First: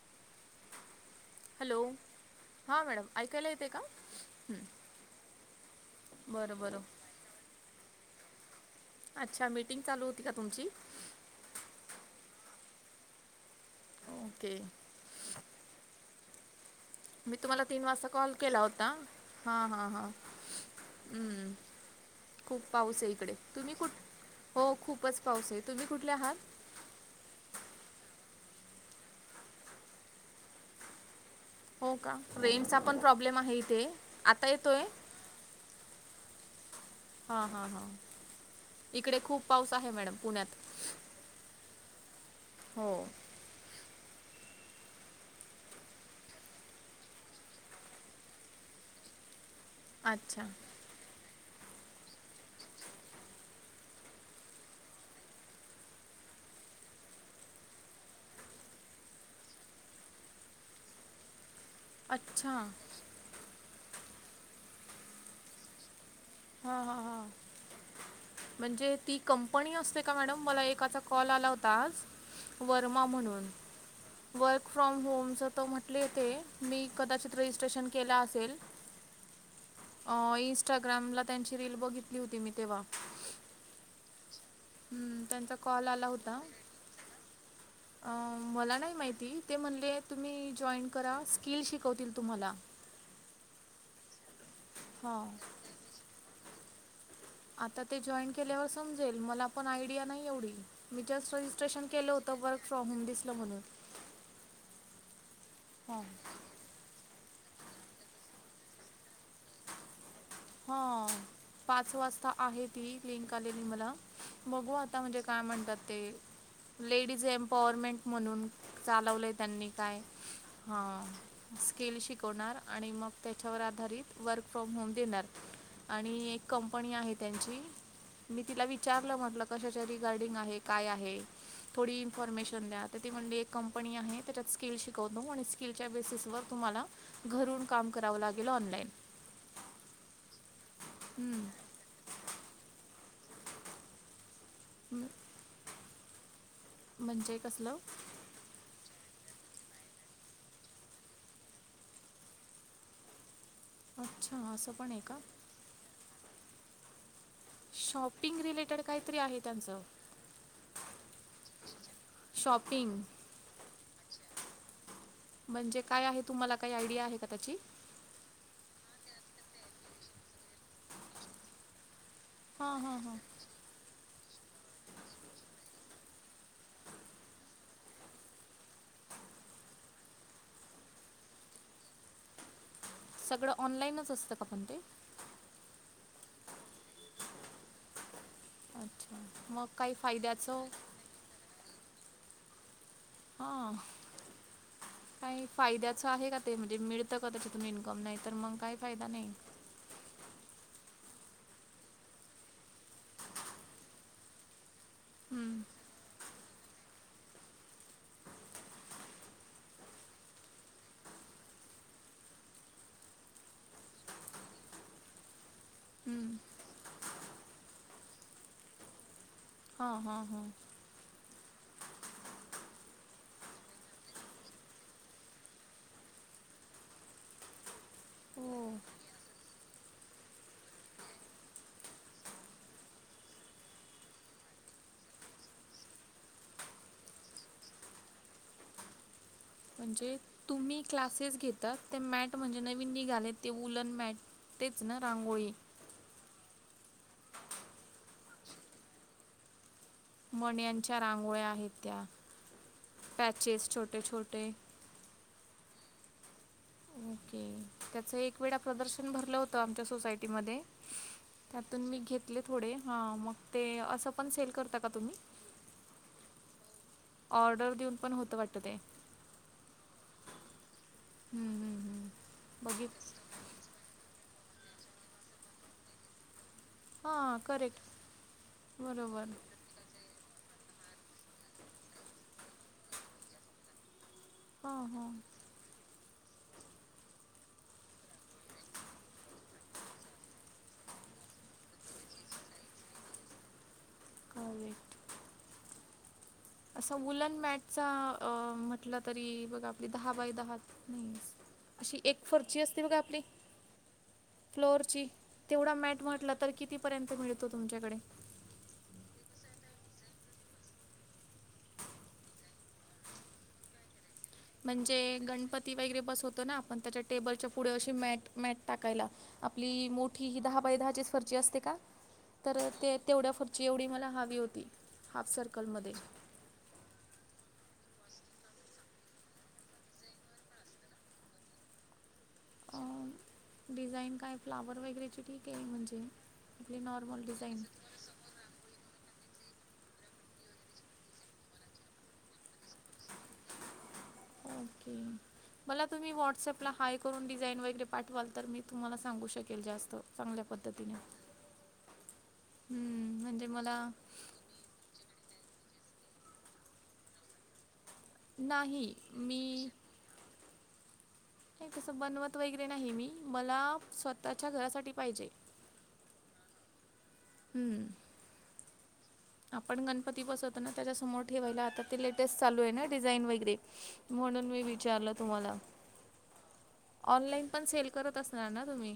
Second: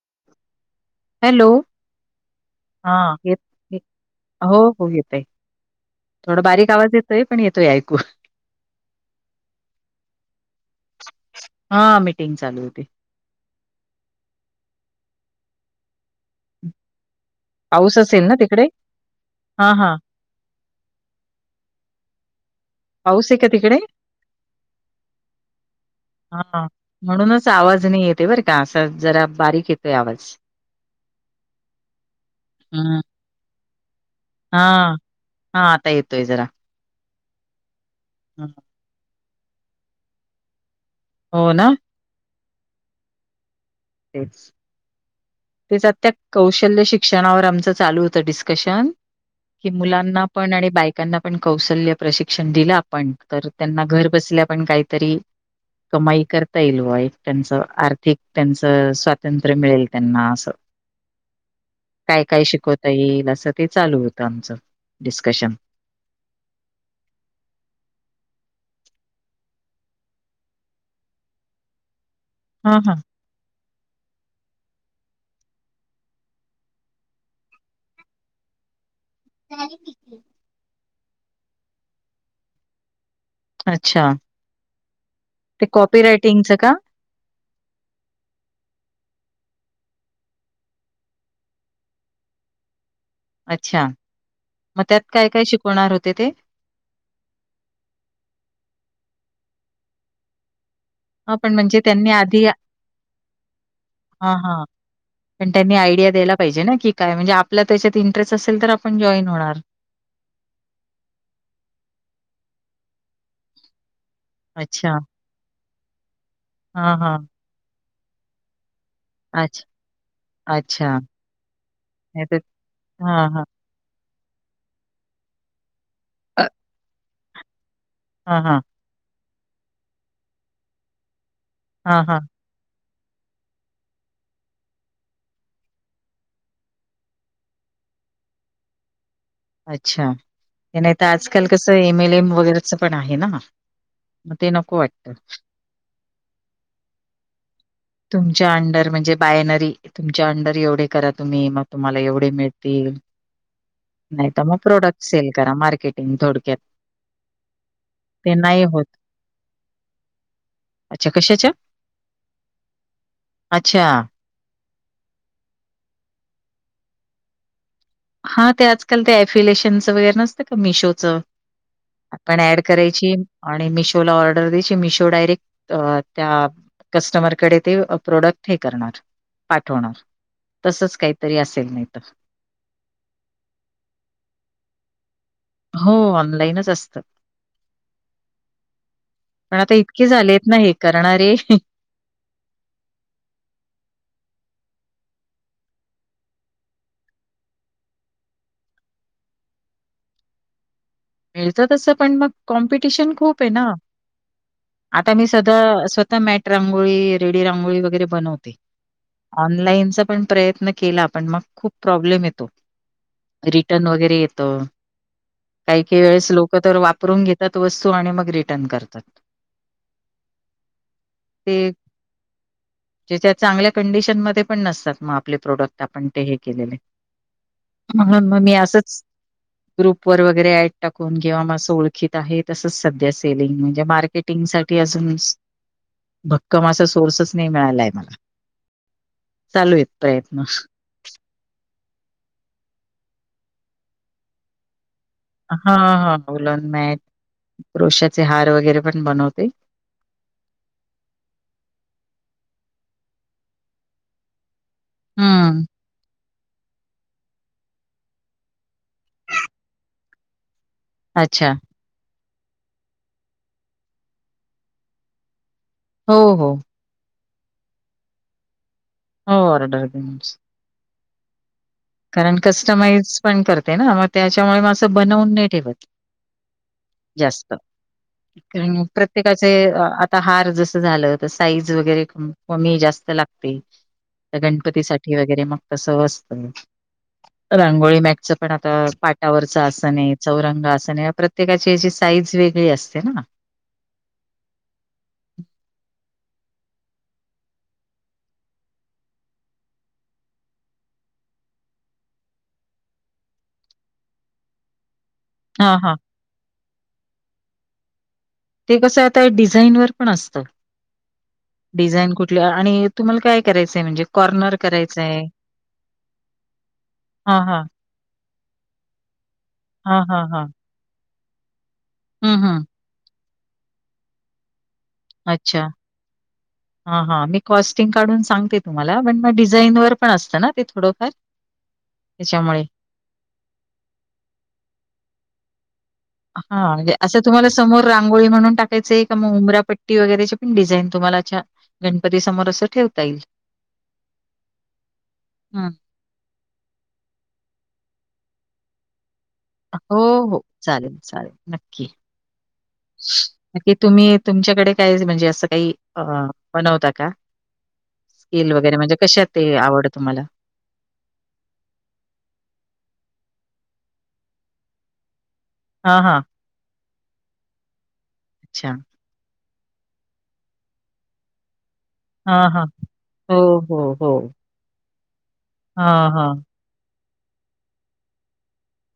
[inaudible] Hello हां हा madam ऐकायला येते येत का हं, हो हो येतय. थोडा बरं बारीक बरं आवाज येतोय पण येतोय ऐकू. अच्छा मीटिंग चालू होती का तुमची. मिटिंग चालू होती. ओके. मी तुम्हाला तीन पाऊस वाजता असेल कॉल ना केला तिकडे होता हा हा हा. हम्म खूप पाऊस आहे इकडे तुम्ही कुठ. हो खूपच पाऊस आहे तुम्ही कुठले आहात हा म्हणूनच आवाज नाही येते बर. का असा जरा बारीक येतोय आवाज. हो का रेनज चा पण हम्म प्रॉब्लेम आहे इथे. आता हा येतोय हा आता इेतो इरा. हा हा हा. हम्. इकडे खूप पाऊस आहे मॅडम पुण्यात. हो ना. हो. [unintelligible] तेच आ त्या कौशल्य शिक्षणावर आमचं चालू होत डिस्कशन. कि मुलांना अच्छा पण आणि बायकांना पण. पण कौशल्य प्रशिक्षण दिलं आपण तर त्यांना घर बसल्या पण काहीतरी. कमाई करता येईल वा एक त्यांच आर्थिक त्यांच. स्वातंत्र मिळेल त्यांना अस काय काय अच्छा शिकवता येईल अस. ते चालू होतं आमचं डिस्कशन. हा हा हा. म्हणजे ती कंपनी असते का मॅडम मला एकाचा कॉल आला होता आज. हा हा वर्मा म्हणून वर्. फ्रॉम होमचं त म्हटले य तेे मी कदाचित रजिस्ट्रेशन केलं असेल. अ इनंस्टाग्रामला त्यांची रील बघितली होती मी तेव्हा. अच्छा. हम्म त्यांचा ते कॉल कॉपी आला होता रायटिंगचं का अ मला नाही माहिती. ते म्हणले तुम्ही जॉईन करा स्किल शिकवतील तुम्हाला. अच्छा मग त्यात हां काय काय शिकवणार होते ते. आता ते जॉईन केल्यावर समजेल मला पण आयडिया नाही एवढी. मीस् हा पण म्हणजे रजिस्ट्रेशन त्यांनी केलं होत आधी वर्क फ्रॉम होम दिसलं म्हणून. हा हा पण त्यांनी आयडिया हां दिला पाहिजे ना की काय म्हणजे. आपला त्याच्यात इंटरेस्ट असेल तर आपण जॉईन होणार. हा पाच वाजता आहे ती इन का आलेली मला. बघू अच्छा आता म्हणजे काय म्हणतात ते हा हा लेडीज एम्पवरमेंट म्हणून. चालवलंय अच्छा त्यांनी काय. हा अच्छा स्किल नाही तर शिकवणार आणि मग हा हा त्याच्यावर आधारित वर्क फ्रॉम होम देणार. आणि एक अ- कंपनी आहे त्यांची हा मी हा तिला विचारलं म्हटलं. कशाच्या रिगार्डिंग आहे काय आहे थोडी हा हा इन्फॉर्मेशन द्या. म्हण एक कंपनी आहे त्याच्यात स्किल शिकवतो आणि स्किलच्या बेसिस वर तुम्हाला घरून काम. कराव लागेल ऑनलाईन. अच्छा नाही तर आजकाल कसं एम एल एम वगैरेच पण आहे ना. मग ते नको वाटत. म्हणजे कसलं? तुमच्या अंडर म्हणजे, बायनरी, तुमच्या अंडर एवढे करा तुम्ही, मग तुम्हाला एवढे मिळतील. नाही अच्छा तर मग असं पण आहे प्रोडक्ट का सेल करा, मार्केटिंग थोडक्यात. ते शॉपिंग नाही रिलेटेड होत काहीतरी आहे त्यांचं. अच्छा कशाच्या? शॉपिंग अच्छा. म्हणजे काय आहे? तुम्हाला काय आयडिया आहे का त्याची? हा, ते आजकाल ते अफिलेशनचं वगैरे नसतं का? मिशोचं आपण ऍड हां हां करायची, हां आणि मिशोला ऑर्डर द्यायची, मिशो डायरेक्ट अ त्या कस्टमरकडे, ते प्रोडक्ट हे करणार, पाठवणार,, तसंच काहीतरी असेल नाहीतर, सगळं ऑनलाईनच असतं का पण ते? हो ऑनलाईनच असतं. अच्छा पण मग आता काही इतके झालेत ना फायद्याचं हे करणारे,,, हा, काही फायद्याचं आहे का ते म्हणजे मिळतं का त्याच्यातून इन्कम? नाही तर मग काही फायदा नाही. [inaudible] मिळत तसं, पण मग कॉम्पिटिशन खूप हे ना, आता मी हम्म, सध्या स्वतः मॅट रांगोळी, रेडी रांगोळी वगैरे बनवते. ऑनलाईनचा पण प्रयत्न केला, पण मग खूप प्रॉब्लेम येतो. रिटर्न वगैरे येतं. काही काही वेळेस हम्म. लोक तर वापरून घेतात वस्तू, आणि मग रिटर्न करतात. हा, हा, हां. ते. ज्याच्या चांगल्या कंडिशन मध्ये पण नसतात मग आपले प्रोडक्ट आपण ते हे केलेले. म्हणून मग मी हो असंच, ग्रुप वर वगै वे ऍड टाकून, किंवा अस ओळखीत आहे, तसच सध्या सेलिंग, म्हणजे मार्केटिंग साठी अजून भक्कम असा सोर्सच नाही मिळाला आहे मला. चालू आहेत म्हणजे प्रयत्न. तुम्ही क्लासेस घेतात, ते मॅट म्हणजे नवीन निघाले ते उलण मॅट,, ते हा, हा, उलन मॅट, क्रोशाचे हार वगैरे पण बनवते. मण्याच्या रांगोळ्या आहेत त्या, पॅचेस छोटे, छोटे हम्, ओके, त्याच एक वेळा प्रदर्शन भरलं होतं आमच्या सोसायटीमध्ये अच्छा. त्यातून मी घेत थोडे, ह, मग ते असं पण सेल करता का तुम्ही? हो, हो, ऑर्डर देऊन पण होत वाटत ते. हो, वारडर देऊनच हम्म, हम्म हम्म. कारण कस्टमाइज बघित पण करते ना,, मग त्याच्यामुळे म असं बनवून नाही ठेवत. हां जास्त, करेक्ट कारन बरोबर प्रत्येकाचे आता हार जस झालं, तर साईज वगैरे कमी, जास्त लागते. गणपती हां हां साठी वगैरे मग तसं असतं,, [inaudible] रांगोळी मॅच पण आता, पाटावरच आसणय, चौरंग आसणय,, प्रत्येकाची साईज वे वेगळे असते ना. ओकै, असं वुलन मॅटचा अ म्हटलं तरी, बघा आपली दहा, बाय दहा अशी एक फर्शी असते बघा आपली, फ्लोअर ची. तेवढा हां, हां. मॅट म्हटलं तर कितीपर्यंत मिळतो तुमच्याकडे? ते कसं आता डिझाईनवर पण असत डिझाइन कुठल्या आणि तुम्हाला काय करायचंय म्हणजे कॉर्नर म्हणजे करायचंय? गणपती वगैरे बस होतो ना आपण त्याच्या हां, टेबलच्या हां. पुढे अशी मॅट मॅट टाकायला आपली हां, हां, मोठी ही हां. दहा बाय दहाचीच फर्शी असते का? हं, तर हं. ते तेवढ्या फरची एवढी मला हवी होती हाफ अच्छा सर्कलमध्ये हा हा मी काॅस्टीग काढून सांगते तुम्हाला पण डिझाईन वर पण असत ना थोडंफार? त्याच्यामुळे. अ डिझाईन काय फ्लावर वगैरेची ठीके आहे म्हणजे हा आपली असं नॉर्मल तुम्हाला डिझाईन समोर रांगोळी म्हणून टाकायचंय का मग उंबरा पट्टी वगैरे पण डिझाईन तुम्हाला गणपती समोर अस ठेवता येईल. ओके हं. मला तुम्ही व्हॉट्अप हाय करून डिझाईन वगैरे पाठवाल तर मी तुम्हाला सांगू श हो हो चालेल चालेल नक्की. हम्म, म्हणजे कि मला तुम्ही तुमच्याकडे काय म्हणजे असं काही अ बनवता का स्किल वगैरे नाही म्हणजे कशात मी ते आवडत तुम्हाला? कस बनवत वैगेरे नाही मी मला स्वतःच्या घरासाठी पाहिजे. हा हा. हम्म. [unintelligible] आपण गणपती बसवतो ना त्याच्या समोर ठेवायला आता ते लेटेस्ट हां, चालू हां. आहे ना डिझाईन वगैरे हो, हो, हो. म्हणून मी विचारलं हां हां ऑनलाइन पण सेल करत असणार ना तुम्ही?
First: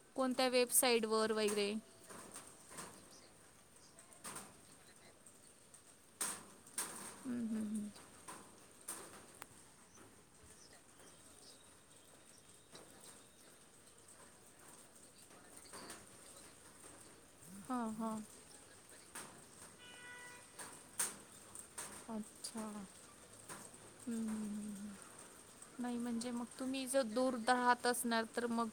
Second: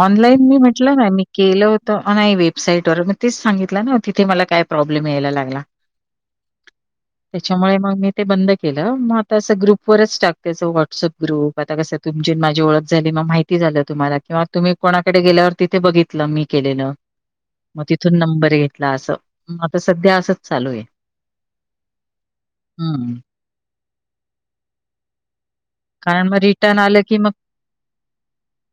ऑनलाईन कोणत्या मी म्हटलं ना मी वेबसाईटवर केलं वगैरे होत नाही वेबसाईट व मग तेच सांगितलं. न तिथे मला काही प्रोब्लेम यायला लागला, हम्म, हम्म, येण्यामुळे हम्म. मग मी ते बंद केलं मग आता असं ग्रुप ववरच टाकतेच व्हॉट्सअप ग्रुप आता कस तुमची माझी ओळख झाली म माहिती झालं तुम्हाला किंवा तुम्ही कोणाकडे गेल्यावर तिथे बघितलं मी केलेलं. मग हां तिथून हां नंबर घेतला असं म आता सध्या असंच चालू आहे. अच्छा हं. हम्म. नाही कारण म्हणजे मग रिटर्न तुम्ही आलं जर की दूरहात असणार तर मग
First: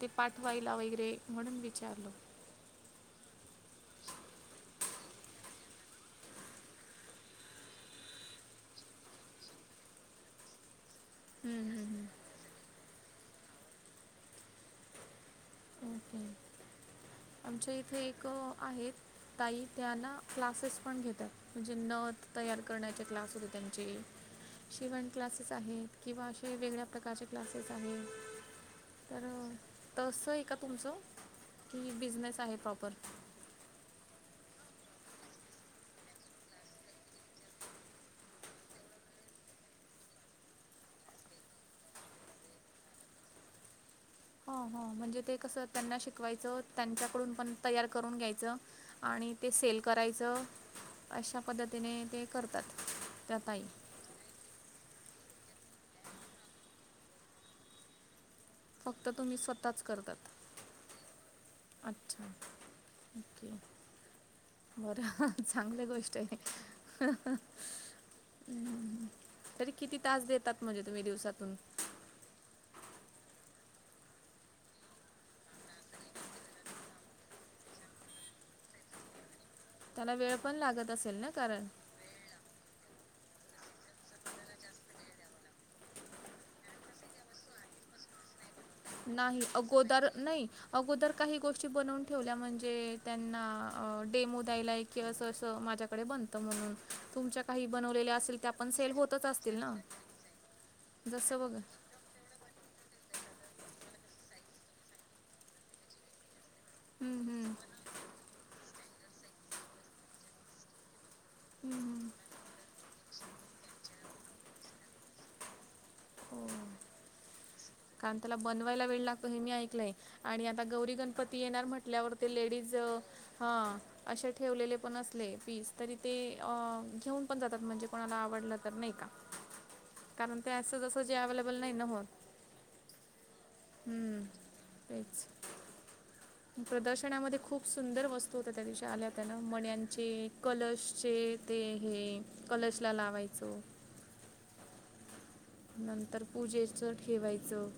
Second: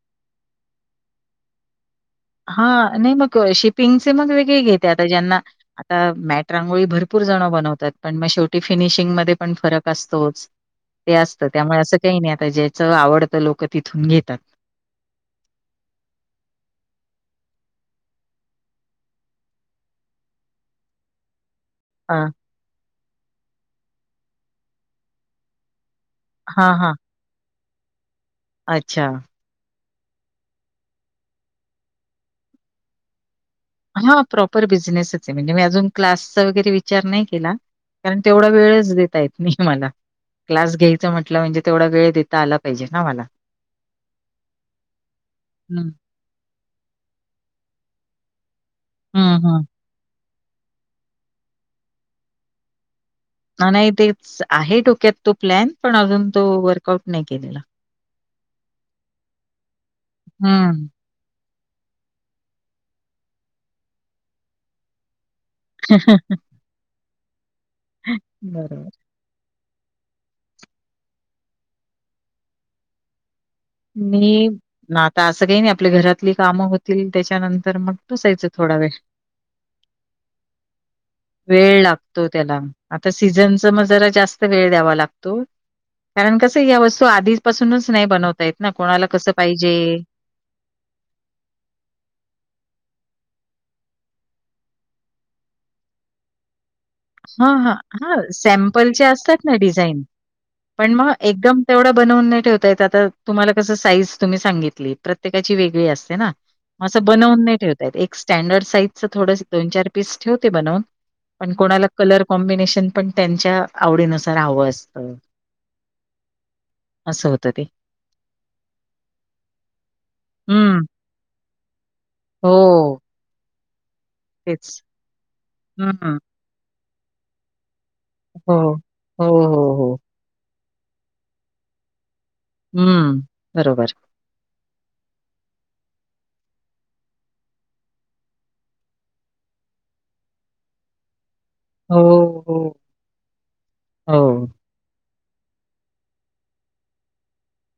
ते पा ठेवायला वगैरे म्हणून विचारलो. हा नाही मग शिपिंगचे मग वेगळे घेते आता ज्यांना आता मॅट रांगोळी भरपूर कितीजनं बनवतात पण मग शेवटी फिनिशिंग मध्ये पण फरक असतोच. ते असतं हम्म, त्यामुळे हम्म, असं हम्म. काही नाही आता ज्याच आवडत लोक तिथून घेतात. अओके. आमच्या इथे एक आहेत ताई त्यांना क्लासेस पण घेतात. म्हणजे अ, नथ तयार करण्याचे क्लास होते त्यांचे शिवण क्लासेस आहेत. किंवा असे हां, वेगळ्या हां. प्रकारचे क्लासेस आहे. अच्छा. तसं आहे का तुमचं की बिझनेस आहे प्रॉपर. हा प्रॉपर बिझनेसच आहे म्हणजे मी अजून क्लासचा वगैरे विचार नाही केला. कारण तेवढा वेळच देता येत नाही मला. क्लास घ्यायचं म्हटलं म्हणजे तेवढा वेळ देता आला पाहिजे ना मला. हो हो म्हणजे ते कसं हं, त्यांना शिकवायचं त्यांच्याकडून पण तयार करून घ्यायचं. आणि हं, ते हं. सेल करायचं अशा पद्धतीने ते करतात. त्या ताई नाही तेच आहे डोक्यात तो प्लॅन पण अजून तो वर्कआउट नाही केलेला. फक्त तुम्ही स्वतःच. करतात हम्म. अच्छा ओके बरं. चांगल्या गोष्ट आहे. बरोबर. तरी किती तास देतात म्हणजे तुम्ही दिवसातून? मी ना आता असं काही नाही आपली घरातली कामं होतील त्याच्यानंतर मग बसायचं थोडा वेळ. त्याला वेळ पण लागत असेल ना कारण. तर सीझनच मग जरा जास्त वेळ द्यावा लागतो. कारण कसं या वस्तू आधीपासुनच नाही बनवत. नाही अगोदर नाही अगोदर काही गोष्टी बनवून ठेवल्या म्हणजे त्या ना अ डेमो द्यायला आहे की असं असं माझ्याकडे बनतं म्हणून. तुमच्या हा काही हा हा बनवलेल्या असेल त्या पण सेल सॅम्पलचे होतच असतात ना असतील डिझाइन. पण मग जसं बघा एकदम तेवढं बनवून नाही ठेवता येतं आता तुम्हाला कस साईज तुम्ही सांगितली प्रत्येकाची वेगळी असते ना. असं हम्म, बनवून हम्म. नाही ठेवता येत एक स्टँडर्ड साइजचं थोडस दोन चार पीस ठेवते बनवून. पण हम्म, कोणाला हम्म. कलर कॉम्बिनेशन पण त्यांच्या आवडीनुसार हवं असतं. हो असं ते. कारण त्याला बनवायला वेळ लागतो हे मी ऐकलंय आणि आता हं. गौरी गणपती येणार म्हट केल्यावर ते लेडीज. हो. हां असे ठेवलेले तेच. पण असले पीस तरी ते हं. अ घेऊन पण जातात. म्हणजे कोणाला हो, आवडलं तर नाही का हो हो हो. कारण ते असं जसं जे अवेलेबल नाही ना होत. हम्म. हम्म तेच. प्रदर्शनामध्ये खूप सुंदर वस्तू होत्या त्या दिवशी आल्या होत्या ना मण्याणंचे, कलर्सचे. ते हो, हे हो, कलर्सला लावायचं. हो. नंतर पूजेच ठेवायचं.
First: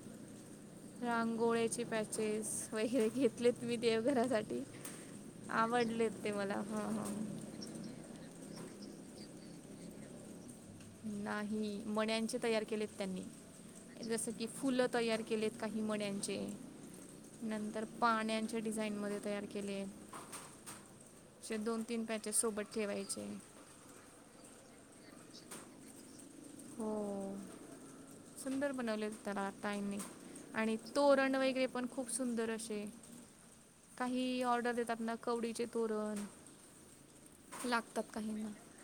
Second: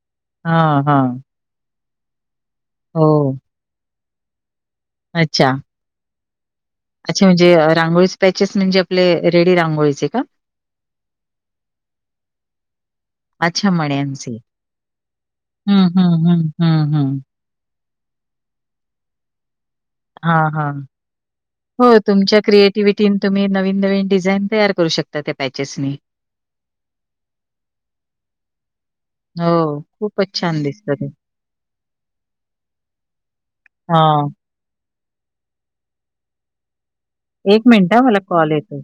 हा हा. रांगोळ्याचे पॅचेस वगैरे घेतलेत मी देवघरासाठी अच्छा. आवडलेत. ते मला हां अच्छा हां म्हणजे रांगोळीचे पॅचेस म्हणजे आपले रेडी रांगोळीचे का? नाही मण्याणंचे तयार केलेत त्यांनी. अच्छा जस मण्यांचे. की फुलं तयार केलेत काही हं, हं, मण्यांचे हं, हं, हं. नंतर पाण्यांनच्या डिझाइन मध्ये तयार केले हा हा. असे दोन हो तीन तुमच्या पॅचेस सोबत क्रिएटिव्हिटीनं ठेवायचे तुम्ही नवीन नवीन डिझाइन तयार करू शकता. त्या पॅचेस मी. हो सुंदर बनवले त्याला हो. ताईंनी. खूपच छान आणि दिसतं ते. तोरण वगैरे पण खूप सुंदर असे हां. काही ऑर्डर देतात ना कवडीचे तोरण, एक मिनिट हा लागतात मला कॉल काहींना येतोय.